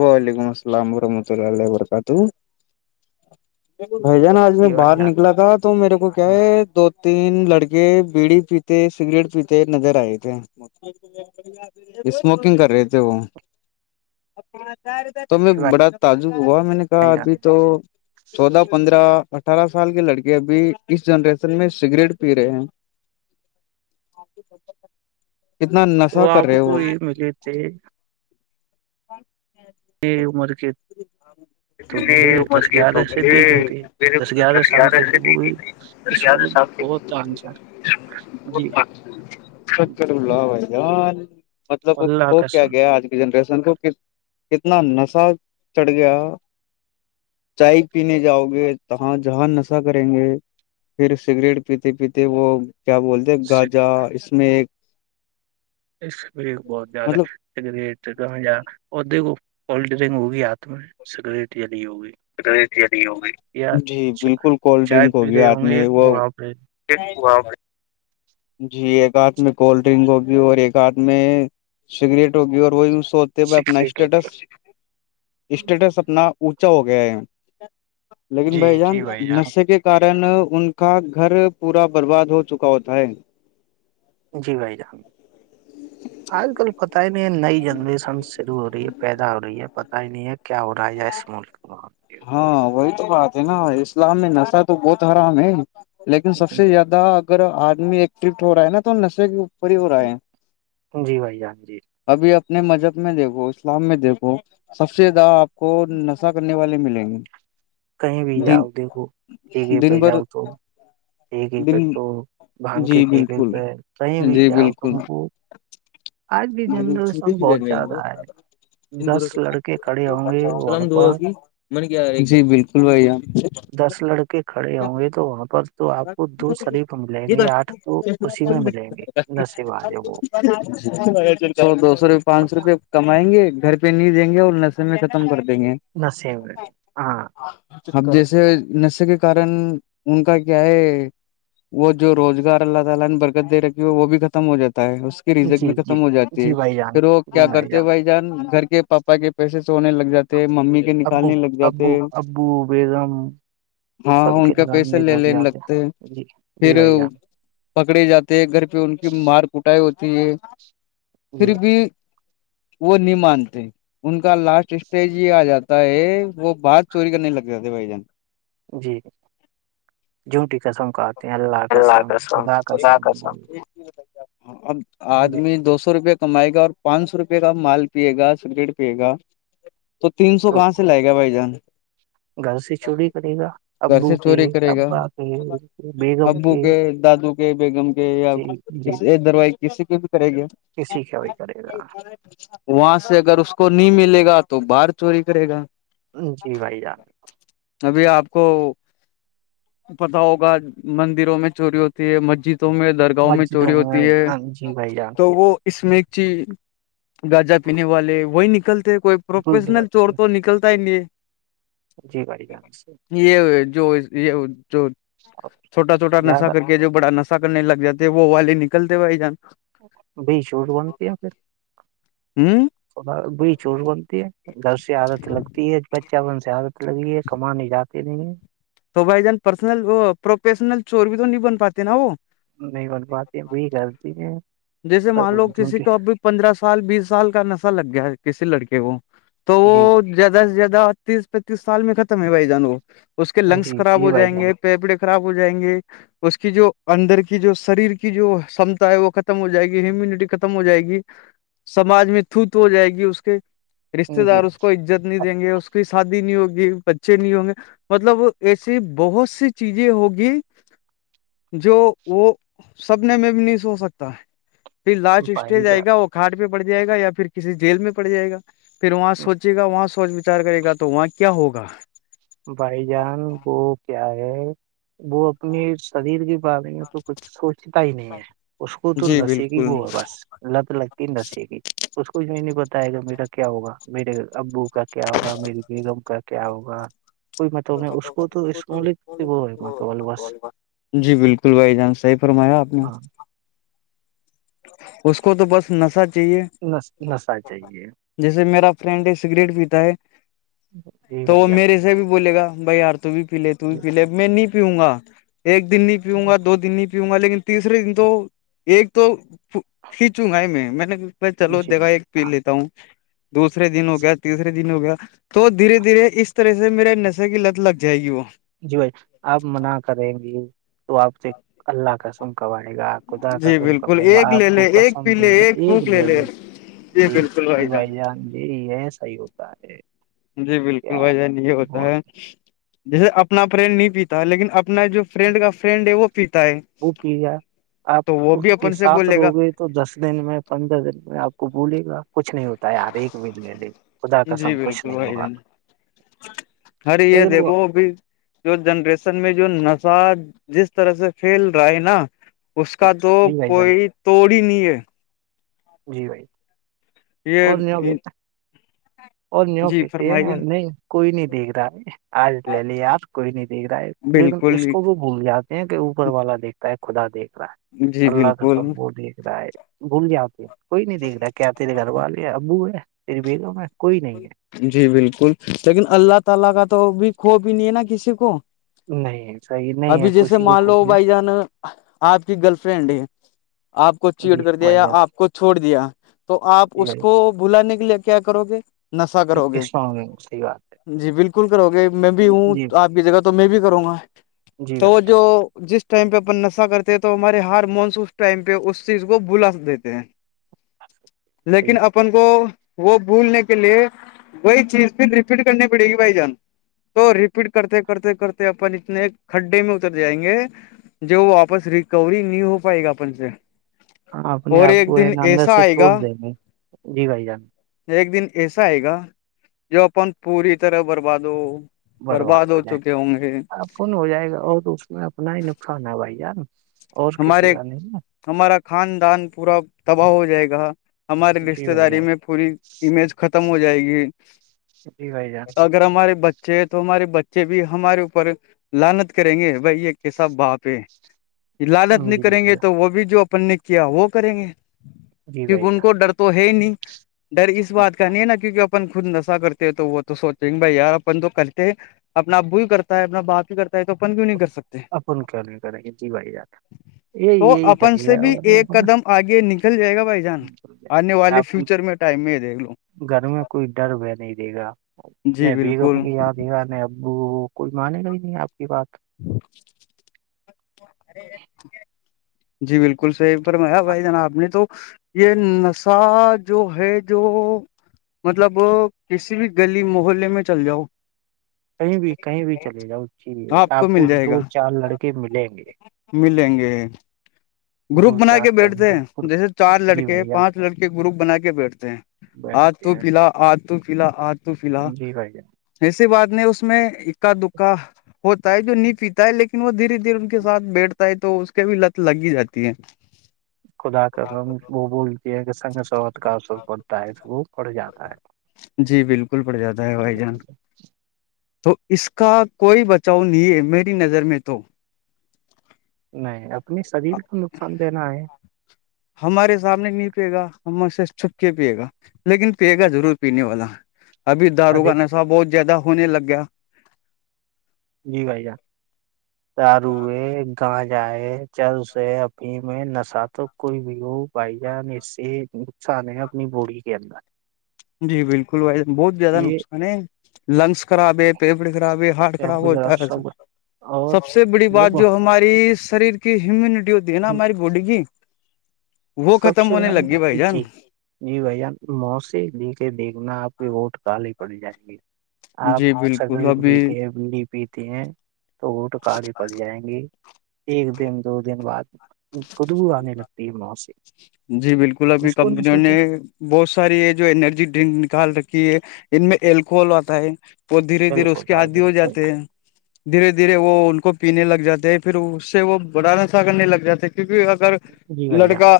وعلیکم السلام ورحمۃ اللہ وبرکاتہ بھ جان آج میں جی بھائی باہر جان نکلا تھا تو میرے کو کیا ہے جی دو تین لڑکے بیڑی پیتے سگریٹ پیتے نظر آئے تھے اسموکنگ کر رہے تھے وہ تو میں بڑا تجو ہوا میں نے کہا بھائی ابھی جان تو چودہ پندرہ اٹھارہ سال کے لڑکے ابھی اس جنریشن میں سگریٹ پی رہے ہیں [inaudible] نشہ وہ کر آپ رہے کو وہ یہ ملے تھے اور یہ عمر کے تو مجے دس گیارہ سے دی گئی تھی دس گیارہ سال گئے تے وہ اسول میں بہت آان سر جی سک بلہ بھائی جان مطلب اللہ ہو کیا قسم گیا آج کی جنریشن کو کتنا نشہ چڑھ گیا چائے پینے جاؤ گے تاں جہاں نشہ کریں گے پھر سگریٹ پیتے پیتے وہ کیا بولتے سک- گاجا اس میں ایک اس بھی بہت زیاد ہے مطلب سگریٹ کا ے کو پل ڈرنگ ہوگی ہاتھ میں سگریٹ جلی ہوگی یا جی چا- بالکل کولڈ چائے ڈرنک پی ہوگی رہے آد ہوں گے میں وہ وہاں پہ جی ایک آاتھ میں کولڈ ڈرنک ہوگی اور ایک ہاتھ میں سگریٹ ہوگی اور وہی سو وہ اپنا سگریٹ اسٹیٹس ہوگی اسٹیٹس اپنا اونچا ہو گیا ہے لیکن بھائی جان نشے کے کن ان کا گھر پورا برباد ہو چکا ہوتا ہے جی بھائی جان آج کل پت ہی نہیں نئی جنریشن شروع ہو رہی ہے پیدا ہو رہی ہے پتا ہی نہیں ہے کیا ہو رہا ہے اس ملک میں ہاں وہی تو بات ہے نا اسلام میں نشہ تو بہت حرام ہے لیکن سب سے زیادہ اگر آدمی ایکٹفٹ ہو رہا ہے نا تو نشے پری پور ہے جی بھائی جان جی ابھی اپنے مذہب میں دیکھو اسلام میں دیکھو سب سے زیادہ آپ کو نشہ کرنے والے مل ج کہیں بھی جاؤ دیکھو ٹگے پہ دن بھر جاؤ تو ٹیکے پہ دن تو بھگ کے جی ٹییکے بالکل پہ کہیں بھی جی جاؤ بالکل تم کو آج بھی جنرشنگ بہت زیادہ ہے دس لڑکے کھڑے ہوں گے وہاں پر م نے کیا ایک جی بالکل بھائی دس لڑکے کھڑے ہوں گے تو وہاں پر تو آپ کو دو شریف ملیں گے آٹھ تو چ اسی میں ملیں گے نشے والے وہ [unintelligible] [inaudible] تو دو سوپئے پانچ سو روپے کمائیںے گھر پہ نہیں دیں گے اور نشے میں ختم کر دیں گے ن س ہاں [unintelligible] اب جیسے نشے کے کارن ان کا کیا ہے وہ جو روزگار اللہ تعالا نے برکت دے رکھی ہے وہ بھی ختم ہو جاتا ہے رزلٹ جی بھی جی ختم ہو جاتی جی ہے بھائی جان پھر وہ کیا جی کرتے بھائی جان گھر کے پاپا کے پیسے سونے لگ جاتے ہیں ممی کے ن ابو ابو ابو بیگم ہاں سب ان کے کا پیسے لگانے لے لگ لینے جاتے لگتے ہیں جی جی پھر بھائی جان پکڑے جاتے ہیں گھر پہ ان کی مار کوٹائی ہوتی ہے جی پھر بھی وہ نہیں مانتے ان کا لاسٹ اسٹیج ہی آ جاتا ہے وہ بات چوری کرنے لگ جاتے بھائی جان جی جوٹی قسم کا آتے ہیں اللہ قسم خدا قسم اب جی آدمی دو سو روپے کمائے گا اور پانچ سو روپے کا مال پیے گا سگریٹ پیے گا تو تین سو تو کہاں سے لائے گا بھائی جان گھر سے چوری کرے گا گھر ابو سے کی چوری کرے گا ابا پ ابو کے دادو کے بیگم کے یا جی جی یہ دروائی کسی کو بھی کرے گی کسی کا بھی کرے گا وہاں سے اگر اس کو نہیں ملے گا تو باہر چوری کرے گا جی بھائی جان ابھی آپ کو پتا ہوگا مندروں میں چوری ہوتی ہے مسجدوں میں درگاہوں میں مسجدوں چوری ہوتی ہے ہاں، جی بھائی جان تو وہ اس میں ایک چی گاجہ پینے والے وہی نکلتے کوئی بھول پروفیشنل جاتے چور تو ہیں نکلتا ہی یہ جی بھائی جان سے یہ جو یہ جو آپ چھوٹا چھوٹا نشہ زیادہ کر کے جو بڑا نشہ کرنے لگ جاتے وہ والی نکلتے بھائی جان بی چور بنتی ہے پھر تھوڑا بی چور ہوں بنتی ہے گھر سے عادت لگتی ہے بچہ بن سے عادت لگی ہے کمانے جاتے نہیں ہے تو بھائی جان پرسنل وہ پروفیشنل چور بھی تو نہیں بن پاتے نا وہ نہیں بن پاتی وہی کرتی ہیں جیسے مان لو کسی کو جی اب بھی پندرہ سال بیس سال کا نشہ لگ گیا ہے کسی لڑکے کو تو جی وہ زیادہ سے زیادہ تیس پینتیس سال میں ختم ہے بھائی جان وہ اس کے لنگس جی خراب جی ہو بھائی جائیں گے جان پیپڑے خراب ہو جائیں گے اس کی جو اندر کی جو شریر کی جو کمتا ہے وہ کت ختم ہو جائے گی ہیونٹی ختم ہو جائے گی سمج میں تھوت ہو جائے گی اس کے رشتے جی دار اس کو عزت نہیں دیں گے اس کی شادی نہیں ہوگی بچے نہیں ہوں گے مطلب ایسی بہت سی چیزیں ہوگی جو وہ سپنے میں بھی نہیں سو سکتا پھر لاسٹ بھائی اسٹیج آئے گا جان وہ کھاٹ میں پڑ جائے گا یا پھر کسی جیل میں پڑ جائے گا پھر وہاں سوچے گا وہاں سوچ وچار کرے گا تو وہاں کیا ہوگا بھائی جان وہ کیا ہے وہ اپنے شریر کے بارے میں تو کچھ سوچتا ہی نہیں ہے اس اس کو تو جی نہا س کی ہی ب بالکل ہے بس لت لگتی نہیں دسیے گی اس کوچھ میں نہیں پتا ہے گا میرا کیا ہوگا میرے ابو کا کیا ہوگا میری بیگم کا کیا ہوگا کوئی مطلب نہیں اس کو تو اسمولک وہ ہے مطلب بس جی بالکل فل بھائی جان صحی فرمایا آپ نے ہاں اس کو تو بس نشہ چاہیے نس نسہ چاہیے جیسے میرا فرینڈ سگریٹ پیتا ہے جی تو بھائی وہ جان میرے سے بھی بولے گا بھائی یار تو ت بھی پی لے تو بھی جی پی لے میں نہیں پیؤں گا ایک دن نہیں پیؤںا دو دن نہیں پیؤوں گا لیکن تیسرے دن تو ایک تو کھینچوں گا ہی میں میں نے میں چلو جی دیکھا جی۔ ایک پی لیتا ہوں دوسرے دن ہو گیا تیسرے دن ہو گیا تو دھیرے دھیرے اس طرح سے میرے نشے کی لت لگ جائے گی وہ جی بھائی آپ منع کریں گی تو آپ سے اللہ کا س ک آئے گا خدا جی بالکل قسمائے گا ایک آپ لے کو لے ایک کسم پی د لے گا ایک پھوک لے لے جی جی بھائی جان جی یہ صحیح ہوتا ہے جی بالکل کیا بھائی ج نہیں یہ ہوتا بہت ہے جیسے اپنا فریرین نہیں پیتا لیکن اپنا جو فرینڈ کا فرینڈ ہے وہ پیتا ہے وہ کیا آپ تو وہ بھی ان کے اپن سے ساتھ بولے گا رو گئے تو دس دن میں پندرہ دن میں آپ کو بھولے گا کچھ نہیں ہوتا ہے یار ایک بھیج لے لے خدا جی کسم کچھ بالکل نہیں بھائی ہوگا جان ار یہ لیکن وہ دیکھو اب جو جنریشن میں جو نژج جس طرح سے پھیل رہا ہے نا اس کا تو جی بھائی جان کوئی توڑ ہی نہیں ہے جی بھائی [unintelligible] یہ اور نہیں ہوگے [inaudible] اور نیو جی کہتے ہیں فرمائیے نہیں کوئی نہیں دیکھ رہا ہے آج لے لے آپ کوئی نہیں دیکھ رہا ہے لیکن بالکل اس کو وہ بھول جاتے ہیں کہ اوپر والا دیکھتا ہے خدا دیکھ رہا ہے جی اللہ کا بالکل سب وہ دیکھ رہا ہے بھول جاتے ہیں کوئی نہیں دیکھ رہا کیا تیرے گھر والے ہیں ابو ہے تیری بیگم ہے کوئی نہیں ہے جی بالکل لیکن اللہ تعالی کا تو بھی کھو بھی نہیں ہے نا کسی کو ہے نہیں صحیح نہیں ہے ابھی جیسے کسی کو مان کو لو نے بھائی جان آپ کی گرل فرینڈ ہے آپ کو جی چیٹ کر دیا بھائی یا جان آپ کو چھوڑ دیا تو آپ جی اس بھائی کو [unintelligible] بلانے کے لیے کیا کرو گے نفہ کرو گے اسلام صحیح بات ہے جی بالکل کرو گے میں بھی جی ہوں جی بھائی آپ کی جگہ تو میں بھی کروں گا جی تو بھائی وہ جان جو جس ٹائم پہ اپن نشہ کرتے ہیں تو ہمارے ہار مونس اس ٹائم پہ اس چیز کو بلا دیتے ہیں صحیح ہے لیکن اپن کو وہ بھولنے کے کے لیے وہی چیز پھر ریپیٹ کرنی پڑے گی بھائی جان [unintelligible] تو ریپیٹ کرتے کرتے کرتے اپن اتنے کھڈے میں اتر جائیں گے ج واپس ریکوری نہیں ہو پائے گا اپن سے ہاں اپنے اور آپ ایک کو ہے دن ندر ایسا سے آئے تووڑ گا دیں گے جی بھائی جان ایک دن ایسا آئے گا جو اپن پوری طرح برباد ہو برباد ہو چکے ہوں گے کون ہو جائے گا اور اس میں اپنا ہی نقصان ہے بھائی جار نا اور کسی ہمارے کا نہیں نا ہمارا خاندان پورا تباہ ہو جائے گا ہمارے جی رشتے بھائی داری جان میں پوری امیج ختم ہو جائے گی جی بھائی ا [unintelligible] اگر ہمارے بچے ہے تو ہمارے بچے بھی ہمارے اوپر لانت کریں گے بھائی یہ کیسب باپ ہے لالت جان نہیں جی کریں بھائی گے جان تو وہ بھی جو اپن نے کیا وہ کریں گے جی کیونکہ بھائی ان جان کو ڈر جی تو ہے ہی نہیں ڈر اس بات کا نہیں نا کیونکہ اپن خود نشہ کرتے ہیں تو وہ تو سوچیں گے بھائی یار اپن تو کرتے ہیں اپنا ابو ہی کرتا ہے اپنا باپ ہی کرتا ہے تو اپن کیوں نہیں کر سکتے اپن کرنے کریں جی بائی جات [unintelligible] ہ [inaudible] تو اپن سے بھی ایک اپن۔ قدم آگے نکل جائے گا بھائی جان آنے والے آپ کی فیوچر میں ٹائم دیکھ لوں گھر میں کوئی ڈر ب نہیں دے گا جی نہیں بیگا بالکل یاد گا ن ابوو کوئی مانے گا ہی نہیں آپ کی بات ہی جی بالکل صحیح پر میںیا بھائی جناا آپ نے تو یہ نسہ جو ہے جو مطلب کسی بھی گلی محلے میں چل جاؤ کہیں بھی کہیں بھی چلے جاؤ ا چی لیے آپ کو مل جائے دو گا چار لڑکے ملیں گے ملیں گے گروپ دو بنا کے چار کہیں بیٹھتے ہیں جیسے چار جی لڑکے بھیا پانچ لڑکے گروپ بنا کے بیٹھتے ہیں آ بیٹھتے تو ہیں پلا آ تو پلا آ تو پلا جی بھیا ایسی بات نہیں اس میں اکا دکا ہوتا ہے جو نہیں پیتا ہے لیکن وہ دھیرے دھیرے کے ساتھ بیٹھتا ہے تو اس کے بھی لت لگ ہی جاتی ہے خدا کا غم خ وہ بولتی ہے کہ سنگ سوت کا اثر پڑتا ہے تو وہ پڑ جاتا ہے جی بالکل پڑ جاتا ہے جی بائی جان بھائی تو اس کا کوئی بچاؤ نہیں ہے میری نظر میں تو نہیں اپنے شریر کو نقصان دینا ہے ہمارے سامنے نہیں پیے گا ہم سے چھپ کے پیے گا لیکن پیے گا ضرور پینے والا ابھی دارو ارے کا نشہ بہت زیادہ ہونے لگ گیا جی بھائی جان دارو ہے گاجا ہے چلے اھی میں نشا تو کوئی بھی ہو بائی جان اس سے سا نےے اپنی بوڑی کے اندر جی بالکل بھائی بہت زیادہ یہ نقصان ہے لنگس خراب ہے پیپڑے خراب ہے ہارٹ خراب شیمپو ذرا ہوتا ہے سب اور سب سے بڑی بات دیکھو جو ہماری شریر کی ہیمیونٹی ہوتی ہے نا ہماری باڈی کی وہ سب ختم سے ہونے لگ زیادہ گی بھائی جان جی جی بھان مو سے دیک کے دیکھنا آپ ووٹ کالے پڑ جائیں گے آپ جی بالکل سگریٹ ابھی پیتے ہیں بلی پیتے ہیں تو گٹ کالی پڑ جائیں گے ایک دن دو دن بعد پدگو آ ن لگ ت م سے جی بالکل ابھی اس کو نہیں کمپنیوں سوتے نے بہت ساری ہے جو انینرجی ڈرنک نکال رکھی ہے ان میں الکوحل آتا ہے وہ دھیرے دھیرے بالکل اس کے آادی ہو بالکل صحیح جاتے کہا۔ ہیں دھیرے دھیرے وہ ان کو پینے لگ جاتے ہیں پھر اس سے وہ بڑاسا کرنے لگ جاتا کیونکہ اگر جی بھائی جان لڑکا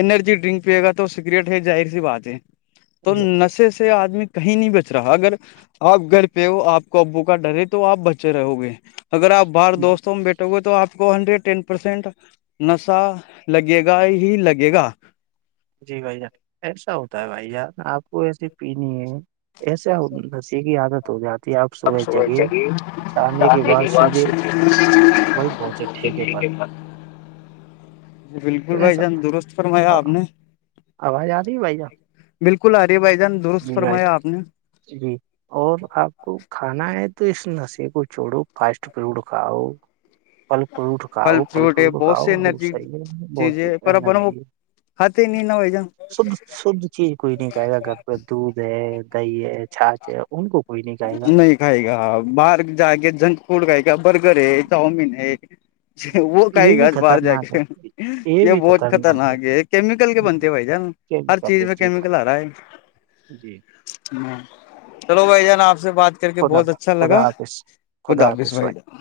انرجی ڈرنک پیے گا تو سگریٹ ہے ظاہر سی بات ہے تو نشے سے آدمی کہیں نہیں بچ رہا اگر آپ گھر پہ ہو آپ کو ابو کا ڈرے تو آپ بچے رہو گے اگر آپ باہار جی دوستوں میں بیٹھے ہوئے تو آپ کو ہنڈریڈ ٹین پرسینٹ نشہ لگے گا ہی لگے گا جی بھائی جان ایسا ہوتا ہے بھائی جان آپ کو ایسی پینی ہے ایسا ج کی عادت ہو جات س جگ کے بعد س سیدھے وہی پہنچے ٹھیک ہے پر ج بالکل تو بھائی ایسا جان درست فرمایا آپ نے آواز آ رہی ہے بھائی جان بالکل آرے بھائی جان درست جی بھائی فرمایا آپ نے جی [inaudible] اور آپ کو کھانا ہے تو اس نشے کو چھوڑو فاسٹ فوڈ کھاؤ پھل فروٹ کھاؤ پھل ہے فروٹ بہت کھاؤ سی وہ انرجی صحیح ہے بہت انرجی ہے ہات ن نو جا [inaudible] شدھ شدھ چیز کوئی نہیں کہے گا گھر پہ دودھ ہے دہی ہے چھاچ ہے ان کو کوئی نہیں کہے گا کھایےگا باہر جا کے جنک فوڈ کھایےگا برگر ہے چاؤمین ہے وہ یہ کھایےگا بھی باہر جا خطرناک کے ہے یہ بھی بہت خطرناک ہے کیمیکل کے بنتے ہیں بھائی جان کیا بھی ہر کر چیز کے میں جی کیمییکل بھائی آ رہا ہے جی چلو بھائی جان آپ سے بات کر کے بہت اچھا لگا خدا حافظ بھائی جان